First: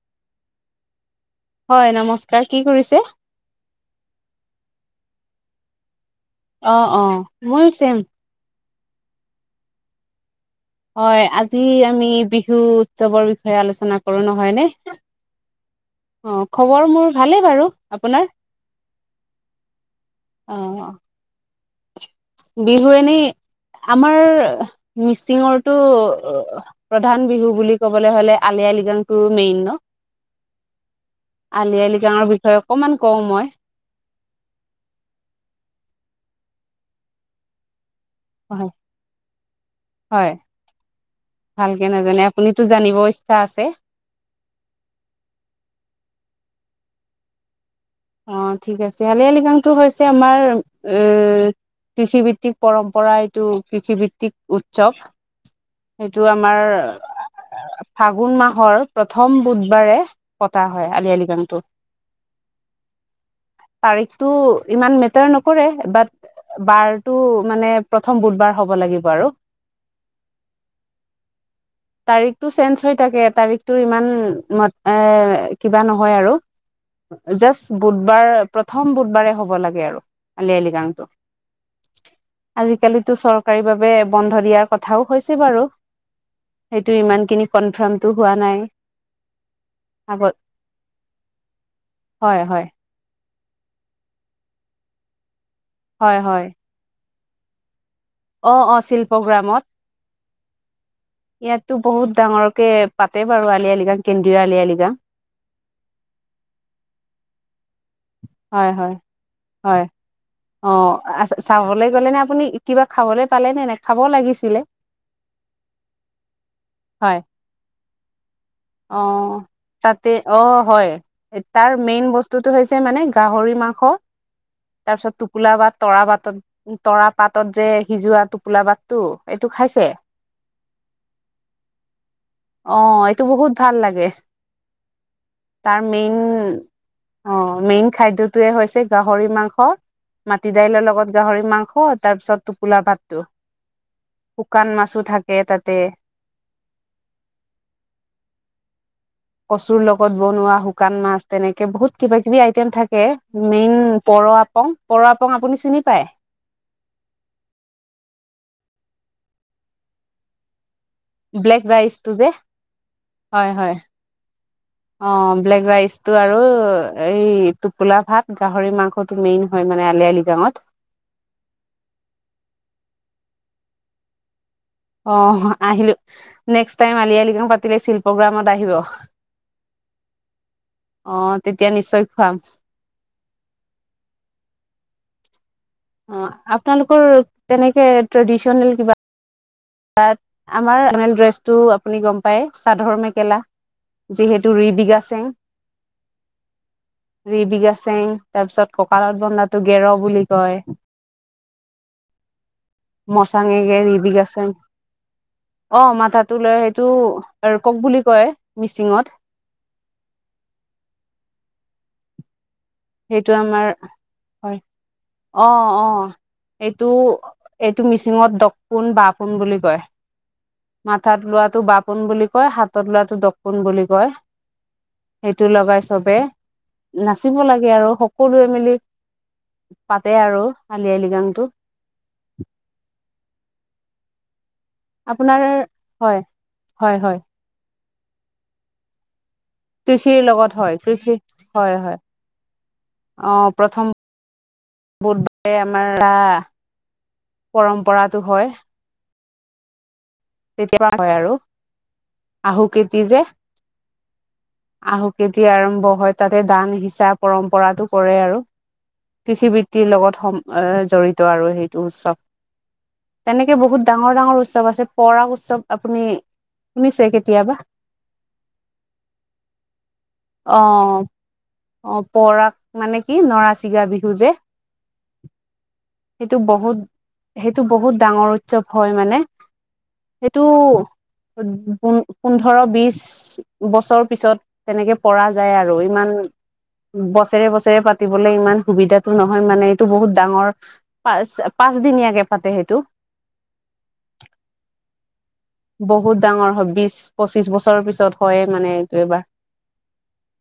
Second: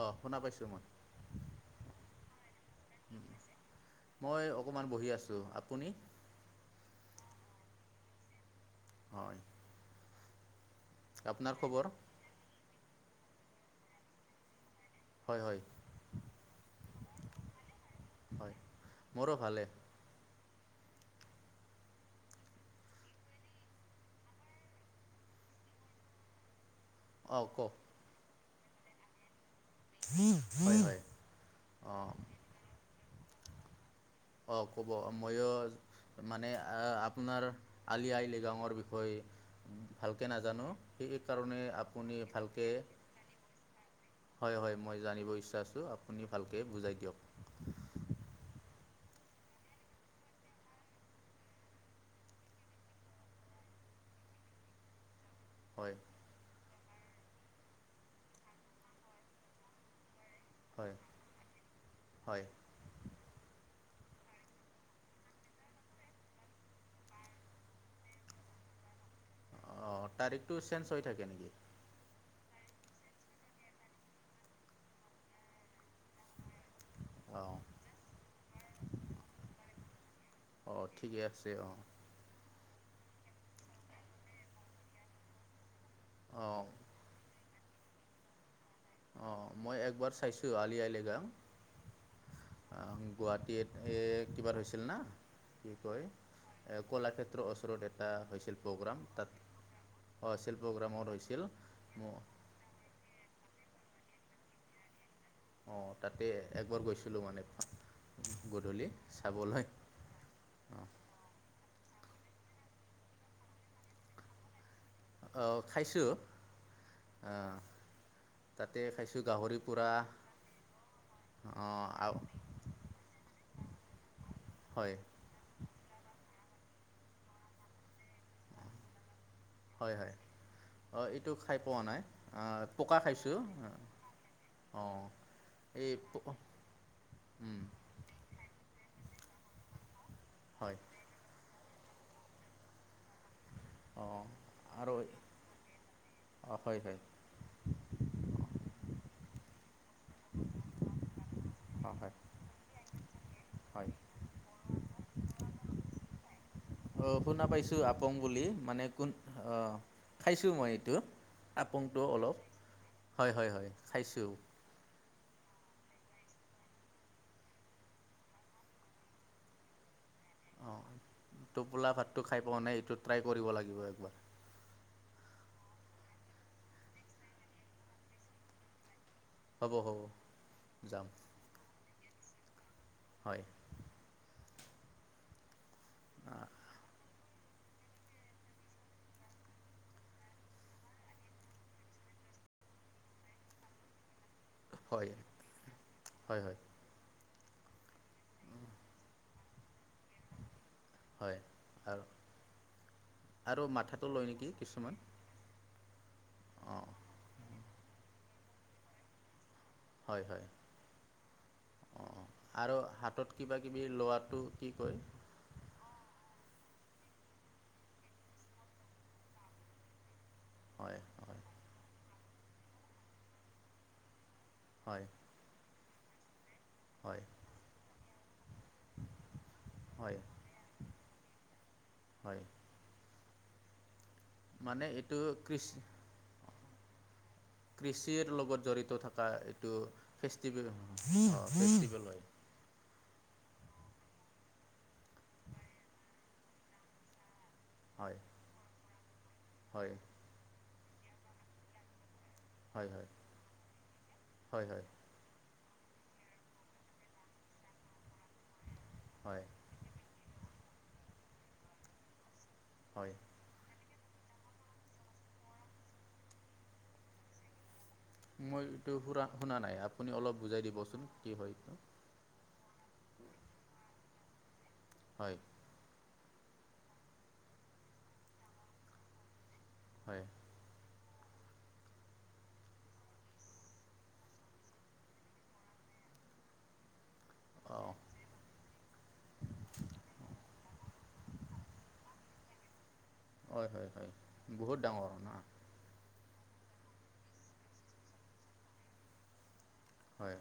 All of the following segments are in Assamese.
অ', শুনা পাইছোঁ মই। হয় নমস্কাৰ, কি কৰিছে। মই অকণমান বহি আছোঁ, আপুনি? অ', অ', মইও চেম। হয়। হয়, আপোনাৰ আজি খবৰ আমি বিহুৰ উৎসৱৰ বিষয়ে আলোচনা কৰো নহয় নে। হয় হয় অ', খবৰ মোৰ ভালে বাৰু, আপোনাৰ। হয় মোৰো ভালে অ', অ'। বিহু এনে আমাৰ মিছিঙৰটো প্ৰধান অঁ বিহু কওক বুলি ক'বলে হ'লে, আলি আই লৃগাং টো মেইন ন'। হয় হয় আলি আই অঁ লৃগাঙৰ বিষয়ে অকমান কওঁ, মই। অ' ক'ব, মইও মানে আ-আপোনাৰ আলি আই লৃ হয়, গাঙৰ বিষয়ে ভালকে হয় নাজানো, সেইকাৰণে ভালকে আপুনি নাজানে আপুনিতো ভালকে জানিব ইচ্ছা আছে। হয়, হয় মই জানিব ইচ্ছা আছোঁ, আপুনি ভালকৈ বুজাই দিয়ক। অ' ঠিক আছে আলি আই লৃগাংটো হৈছে, আমাৰ এ কৃষিভিত্তিক পৰম্পৰা, এইটো কৃষিভিত্তিক উৎসৱ। হয়। সেইটো আমাৰ, ফাগুন মাহৰ প্ৰথম বুধবাৰে পতা হয়, আলি আই লৃগাংটো। হয়। তাৰিখটো ইমান মেটাৰ নকৰে, বাট বাৰটো, মানে প্ৰথম বুধবাৰ হ'ব লাগিব আৰু। অ' তাৰিখটো চেঞ্জ হৈ থাকে, নেকি? তাৰিখটো চেঞ্জ হৈ থাকে, তাৰিখটো ইমান মা, এ কিবা নহয় আৰু। অঁ জাষ্ট বুধবাৰ, প্ৰথম বুধবাৰে হ'ব লাগে আৰু। আলি আই অঁ লৃগাংতো। ঠিকে আছে অঁ আজিকালিটো চৰকাৰী ভাৱে বন্ধ দিয়াৰ কথাও হৈছে, বাৰু। অঁ সেইটো ইমানখিনি কনফাৰ্মতটো হোৱা নাই। অ', অ' মই একবাৰ আগত চাইছোঁ, আলি আই লৃগাং। হয়, হয়। আ, আমি গুৱাহাটীত এ কিবা হৈছিল না, কি কয়। হয় হয় এ কলাক্ষেত্ৰ ওচৰত এটা অ হৈছিল অ প্ৰ'গ্ৰাম। তাত শিল্পগ্ৰামত অ' আছিল প্ৰ'গ্ৰামৰ হৈছিল। ইয়াতো বহুত ডাঙৰ কে পাতে বাৰু আলি আই লৃগাং, কেন্দ্ৰীয় আলি আই লৃগাং। অ', তাতে একবাৰ গৈছিলোঁ মানে। হয়, গধূলি হয়। চাবলৈ হয়। অ', আ চাবলৈ গ'লে নে আপুনি, কিবা খাবলৈ পালে নে নাই, খাব লাগিছিলে। অ', খাইছোঁ হয় আ। অ', তাতে। অ' হয় তাৰ মেইন অঁ বস্তুতটো হৈছে ছে মানে গাহৰি মাংস, হয় তাৰপিছত টো লা বা তৰা পাতত, তৰাপাতত যে সিজোৱাটোক পোলাবাটটো এইটো খাইছে? হয় হয় অঁ এইটো খাই পোৱা নাই, আ অ পকা এইটো খাইছোঁ বহুত আ ভাল লাগে অঁ তাৰ এই প মেইন অ মেইন খাদ্যটোয়ে হৈছে গাহৰি মাংস, মাটি হয় দাইলৰ লগত গাহৰি মাংস তাৰপিছত টোপোলা ভাত, অঁ শুকান মাছো থাকে তাতে। অ', হয় হয়। কচুৰ লগত বনোৱা শুকান মাছ তেনেকে অঁ বহুত হয় কিবা কিবি আইটেম থাকে মেইন হয় পৰ আপং। পৰ আপং আপুনি চিনি পাই। অ', শুনা পাইছো আপং বুলি মানে কোন অ খাইছো মই এইটো। ব্লেক আপংটো ৰাইচটো যে অলপ হয় হয় হয় খাইছোঁ। অ ব্লেক ৰাইচটো আৰু এই টোপোলা ভাত, গাহৰি মা স তুমি নহয় মানে আলি আলি গাঁৱত। অঁ টোপোলা ভাতটো খাই পোৱা নাই এইটো ট্ৰাই কৰিব লাগিব একবাৰ। অ আহিলো, নেক্স টাইম আলি আলি [unintelligible] পাতিলে শিল্পগ্ৰামত আহিব। হ'ব হ'ব যাম অ, তেতিয়া নিশ্চয় খুৱাম। হয়। অ, আপোনালোকৰ তেনেকে ট্ৰেডিচনেল কিবা তাত আমাৰ [unintelligible] ড্ৰেছটো আপুনি গম পায় চাদৰ মেখেলা যিহে টো হয় ৰিবিঘাছেং, হয় হয় ৰিবিঘাছ চেং তাৰ পিছত ককালত বন্ধাটো গেৰ বুলি কয়। হয় আৰু আৰু মচাঙেগে মাথাটো লয় নেকি ৰিবিগাচেং কিছুমান অ সমাথাটো লৈ সেইটো অঁ আৰু কক বুলি কয় মিচিঙত। হয় হয় অঁ আৰু হাতত সেইটো কিবা আমাৰ কিবি লোৱাটো হয় কি কয়? অ অ, এইটো এইটো মিচিঙত দকপোন, বাপোন বুলি কয়। হয় মাথাত হয় লোৱাটো বাপোন বুলি কয়, হাতত লোৱাটো দপুন বুলি কয়। হয়। সেইটো লগাই চবে, হয় নাচিব লা গে আৰু সকলোৱে মিলি পাতে হয় আৰু আলি আই লৃগাংটো। হয়। মানে এইটো আপোনাৰ কৃষ হয় হয় হয় কৃষিৰ লগত জড়িত থকা এইটো কৃষিৰ লগত ফেষ্টিভেল হয় কৃষি অ হয় ফেষ্টিভেল হয়। অ প্ৰথম বুধবাৰে আমাৰ [unintelligible] পৰম্পৰাটো হয়। হয়। [unintelligible] হয় আৰু আহু হয় খেতি হয় যে হয় হয় আহু যেতিয়া আৰম্ভ হয় তাতে দান সিঁচা পৰম্পৰাটো কৰে আৰু হয় কৃষিবি তীৰ লগত সম অ জড়িত আৰু সেইটো উৎসৱ। হয়। এনেকে বহুত ডাঙৰ ডাঙৰ উৎসৱ আছে, পৰাগ উৎসৱ আপুনি শুনিছে কেতিয়াবা? মই এইটো সুৰা শুনা নাই আপুনি অলপ অ বুজাই দিবচোন কি হয় এইটো? অ পৰা মানে কি নৰা চিঙা বিহু যে। হয়। সেইটো বহুত, সেইটো বহুত ডাঙৰ উৎসৱ হয় মানে। হয় সেইটো পো-পোন্ধৰ বিশ দুবছৰ পিছত তেনেকে পৰা যায় আৰু ইমান বছৰে বছৰে অঁ পাতি বলে ইমান সুবিধাটো নহয় মানে এইটো বহুত ডাঙৰ পাঁচ পাঁচ দিনীয়াকে পাতে সেইটো। হয়, হয়, হয়, বহুত ডাঙৰ ন'। বহুত ডাঙৰ হয়, বিশ পঁচিশ বছৰৰ পিছত হয় মানে এইটো এবাৰ। হয়।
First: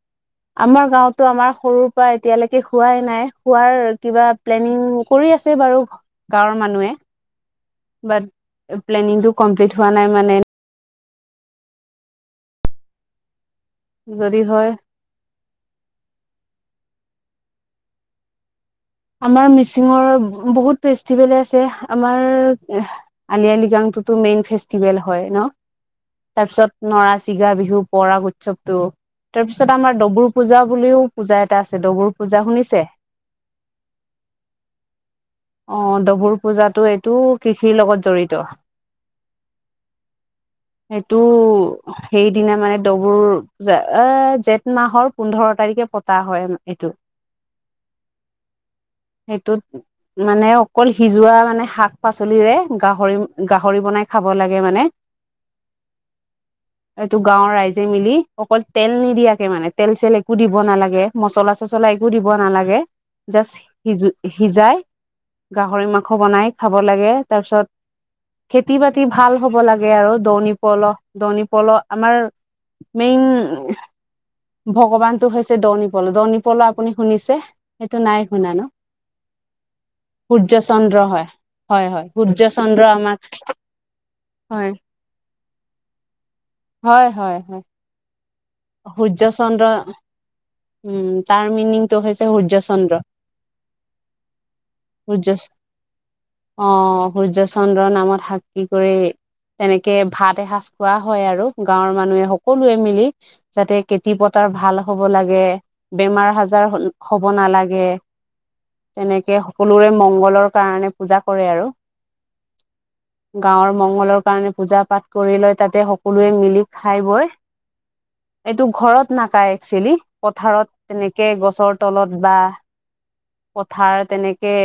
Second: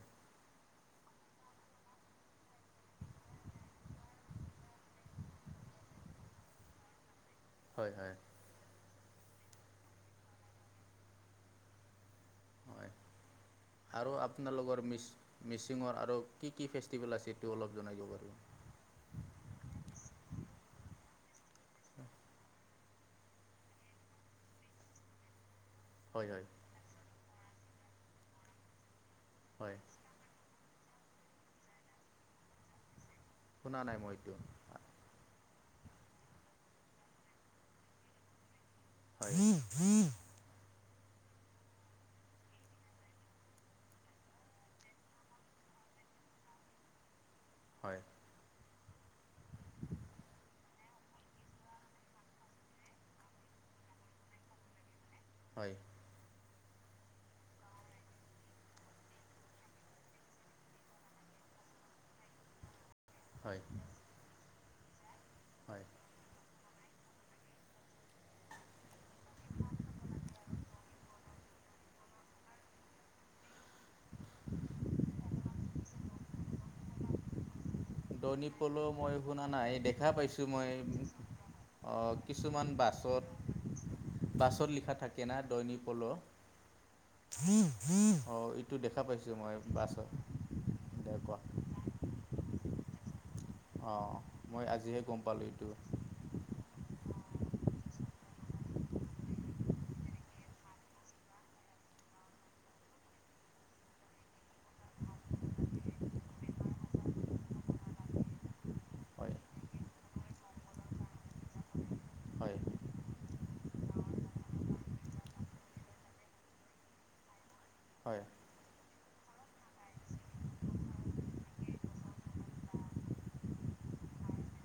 আমাৰ গাঁওতো আমাৰ সৰুৰ পৰা এতিয়ালৈকে খোৱাই নাই খোৱাৰ কিবা প্লেনিং কৰি আছে বাৰু, গাঁৱৰ মানুহে। হয় হয় বাত প্লেনিংটো কমপ্লিট হোৱা নাই মানে হয় আৰু যদি হয় আপোনালোকৰ মিছ মিচিঙৰ আৰু কি কি ফেষ্টিভেল আছে সেইটো অলপ জনাই দিব পাৰিব। আমাৰ মিচিঙৰ বহুত ফেষ্টিভেলে আছে, আমাৰ আলি আই লৃগাংটোতো মেইন ফেষ্টিভেল হয় ন'। হয় হয় তাৰপিছত নৰা চিগা বিহু, পৰাগ উৎসৱটো হয় তাৰপিছত আমাৰ দগৰো পূজা বুলিও, পূজা এটা আছে দগৰু পূজা শুনিছে? শুনা নাই মই এইটো। অ', দগৰু পূজাটো এইটো কৃষিৰ লগত জড়িত। হয়, হয়। সেইটো সেইদিনা মানে দবুৰ পূজা এ জেঠ মাহৰ পোন্ধৰ তাৰিখে পতা হয় এইটো। হয়। সেইটোত মানে অকল সিজোৱা মানে শাক-পাচলিৰে গাহৰি গাহৰি বনাই খাব লাগে মানে। [inaudible] হয়। [inaudible] এইটো গাঁৱৰ ৰাইজে মিলি অকল তেল নিদিয়াকে মানে তেল চেল একো দিব নালাগে। মচলা চচলা একো দিব নালাগে। জাষ্ট হয় সিজো সিজাই হয় গাহৰি মাংস বনাই খাব লাগে। তাৰপিছত খেতি বাতি ভাল হ'ব লাগে আৰু দণ পল দনি পল আমাৰ মেইন ভগৱানটো হৈছ দনিপল, দনিপল আপুনি শুনিছে। সেইটো নাই ডনি শুনা ন পলো মই শুনা নাই, দেখা পাইছোঁ সূৰ্য মই। চন্দ্ৰ হয় হয় হয় অ', সূৰ্য কিছুমান চন্দ্ৰ আমাৰ বাছত বাছত হয় লিখা থাকে না দৈনী পল' অ', হয় হয় হয় এত টো দেখা সূৰ্য পাইছোঁ মই চন্দ্ৰ বাছৰ, এয়া কোৱা। টো হৈছে সূৰ্যা চন্দ্ৰ। অ', মই আজিহে গম সূৰ্য পালোঁ এইটো। অ', সূৰ্য চন্দ্ৰৰ নামত সাক্ষী কৰি তেনেকে ভাত এসাঁজ খোৱা হয় আৰু গাঁৱৰ মানুহে সকলোৱে মিলি। যাতে খেতি পথাৰ ভাল হ'ব লাগে, বেমাৰ আজাৰ হ-হ'ব নালাগে। হয় তেনেকে সকলোৰে মংগলৰ কাৰণে পূজা কৰে আৰু। হয়, হয়। গাঁৱৰ মংগলৰ কাৰণে পূজা পাঠ কৰি লয় তাতে সকলোৱে মিলি খাই বৈ হয়। এইটো ঘৰত নাখায় একচুৱেলি পথাৰত তেনেকে গছৰ তলত বা পথাৰ তেনেকে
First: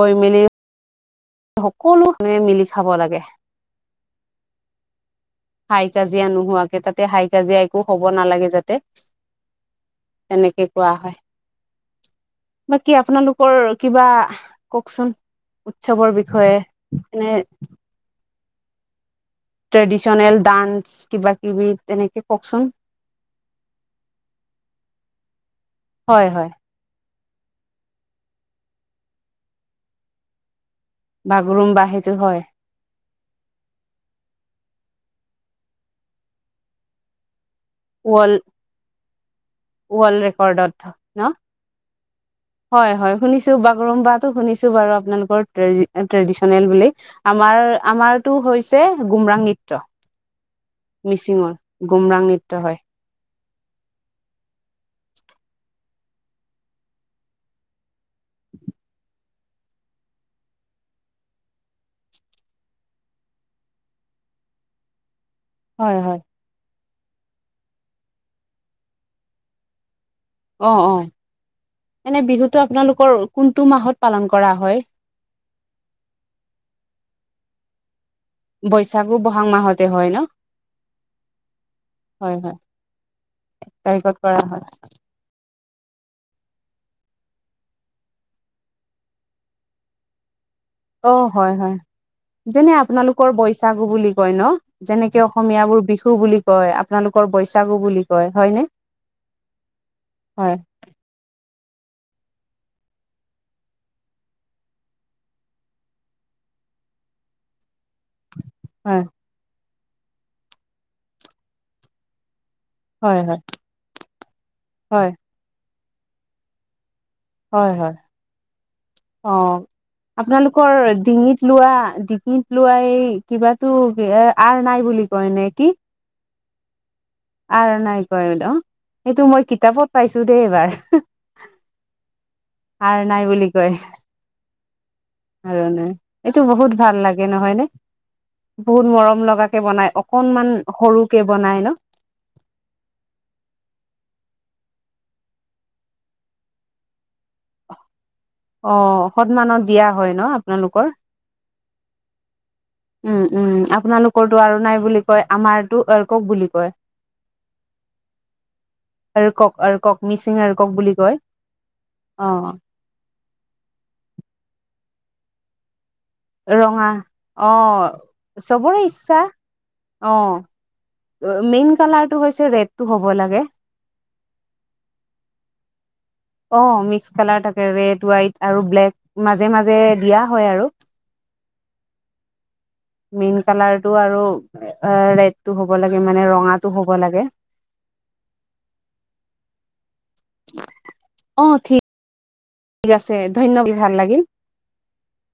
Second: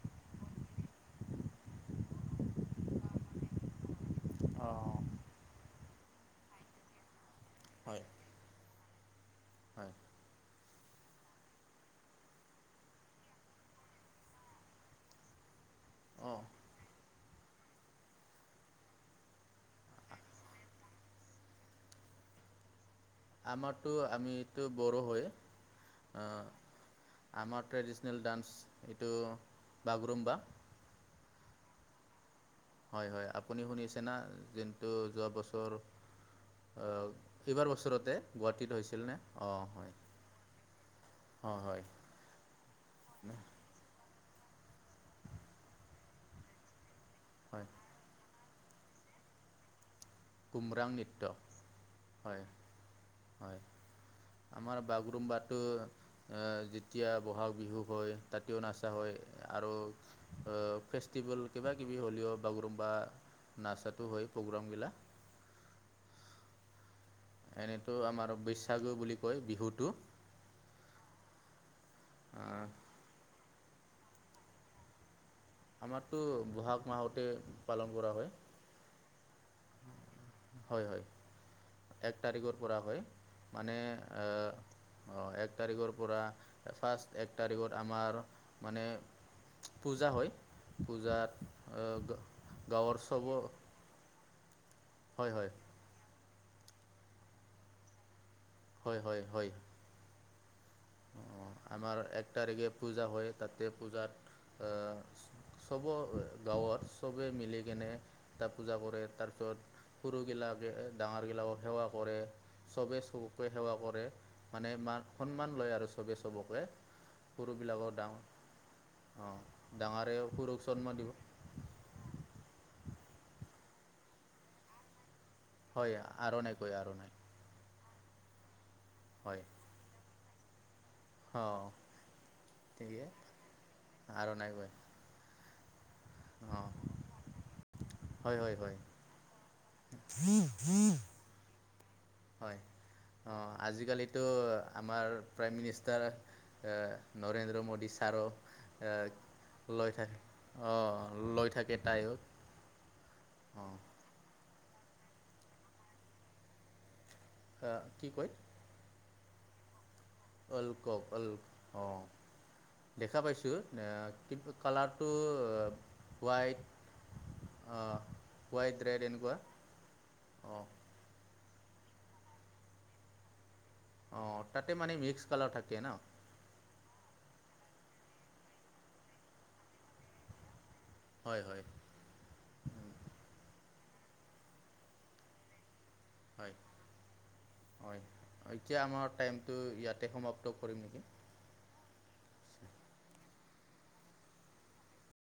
গৈ মেলি সকলো মানে মিলি খাব লাগে। অ'। হাই কাজিয়া নোহোৱাকে তাতে হাই কাজিয়া একো হ'ব হয় নালাগে যাতে। হয়। তেনেকে কোৱা হয়। বাকী আপোনালোকৰ কিবা কওকচোন। চবৰ অঁ বিষয়ে এনে। ট্ৰেডিশনেল ডান্স কিবা-কিবি তেনেকে কওকচোন। আমাৰতো আমিতো বড়ো হয়। হয় অ' হয় আমাৰ ট্ৰেডিচনেল ডান্স এইটো বাগৰুম্বা। বাগৰুম্বা সেইটো হয়। হয় হয়, আপুনি শুনিছে না'? যোনটো যোৱা বছৰ ফেভাৰ ওচৰতে ৱৰ্ল্ড গুৱাহাটীত হৈছিলনে। অঁ হয় ৱৰ্ল্ড ৰেকৰ্ডত ন', অঁ হয় হয় হয় শুনিছো বাগৰুম্বা। শুনিছোঁ বাৰু আপোনালোকৰ ট্ৰেডিচনেল বুলি। আমাৰ হয় আমাৰ টো হৈছে গুমৰাং নৃত্য, কুমৰাং নৃত্য মিচিঙৰ গুমৰাং নৃত্য হয়। হয়, আমাৰ বাগৰুম্বাটো অ' যেতিয়া ব'হাগ বিহু হয় তাতেও নাচা হয় আৰু ফেষ্টিভেল কিবা-কিবি হ'লিঅ' বাগৰুম্বা নাচাতো হয় প্ৰগ্ৰামগিলা। হয় হয়। এনেতো আমাৰ বৈশ্যাগু বুলি কয় বিহুটো। অ' অ' এনে বিহুটো আপোনালোকৰ কোনটো মাহত পালন কৰা হয়? আমাৰতো বহাগ মাহতে পালন কৰা হয়। বৈশাগু ব'হাগ মাহতে হয় ন? হয় হয় এক তাৰিখৰ পৰা হয়। মানে তাৰিখত কৰা হয় অ' অঁ এক তাৰিখৰ পৰা ফাৰ্ষ্ট এক তাৰিখত আমাৰ মানে পূজা হয় অ পূজাত হয় হয় গাঁৱৰ চবৰ গো বুলি কয় ন, যেনেকে অসমীয়াবোৰ বিহু বুলি কয়। আপোনালোকৰ বৈছাগু বুলি কয় হয় নে? হয় হয় হয়। হয়। আমাৰ এক তাৰিখে পূজা হয়, তাতে পূজাত অহ' চবৰ গাঁৱত চবে মিলিকেনে তাত পূজা কৰে, হয় তাৰপিছত সৰুগিলাকে ডাঙৰগিলাকক সেৱা কৰে। চবেই হয় হয় চবকে সেৱা কৰে, মানে হয় সন্মান লয় আৰু চবেই চবকে। হয় সৰুবিলাকৰ হয় ডাঙ অ অঁ ডাঙৰে-সৰুক আপোনালোকৰ সন্মান দিব। ডিঙিত লোৱা, ডিকিত লোৱা এই কিবাতো এ আৰ নাই বুলি কয় নে কি? হয়, আৰোনাই ক আৰোনাই। আৰোনাই কয় দ সেইটো হয় মই কিতাপত পাইছো দেই এইবাৰ। অঁ। ঠিকে আৰোনাই বুলি কয়। আৰণাই কয় আৰোনাই! এইটো অঁ বহুত ভাল লাগে নহয় নে? হয় হয় হয় বহুত মৰম লগাকে বনায় অকনমান সৰুকে বনাই ন? হয়, অ' আজিকালিটো অঁ আমাৰ প্ৰাইম মিনিষ্টাৰ অ', নৰেন্দ্ৰ মোডী ছাৰো অ', সন্মানত দিয়া লৈ হয় থাকে, ন আপোনালোকৰ অ'। লৈ থাকে তাইও। উম, উম, অঁ আপোনালোকৰটো আৰোনাই বুলি কয়, আমাৰটো অৰকক বুলি কয়। অ', কি কয়? অৰকক, অৰকক, মিচিং অৰকক বুলি ৱৰ্ল্ডকপ কয়, ৱৰ্ল্ড অঁ অ'। দেখা পাইছোঁ, আহ, কিন্তু কালাৰটো হোৱাইট ৰঙা, আহ, হোৱাইট চবৰে ৰেড ইচ্ছা। এনেকুৱা অ', অঁ মেইন কালাৰটো হৈছে, ৰেডটো হ'ব লাগে। অ', তাতে মানে মিক্স কালাৰ থাকে ন'? অ', মিক্স কালাৰ থাকে, ৰেড, হোৱাইট আৰু ব্লেক, মাজে-মাজে দিয়া হয় আৰু। হয়, হয়। মেইন কালাৰ টো আৰু, আহ, ৰেড টো হ'ব লাগে, মানে হয়, ৰঙাটো হ'ব লাগে। হয়, এতিয়া আমাৰ টাইমটো ইয়াতে সমাপ্ত কৰিম নেকি? অ', ঠিক, আছে, ধন্যবাদ, [unintelligible] ভাল লাগিল।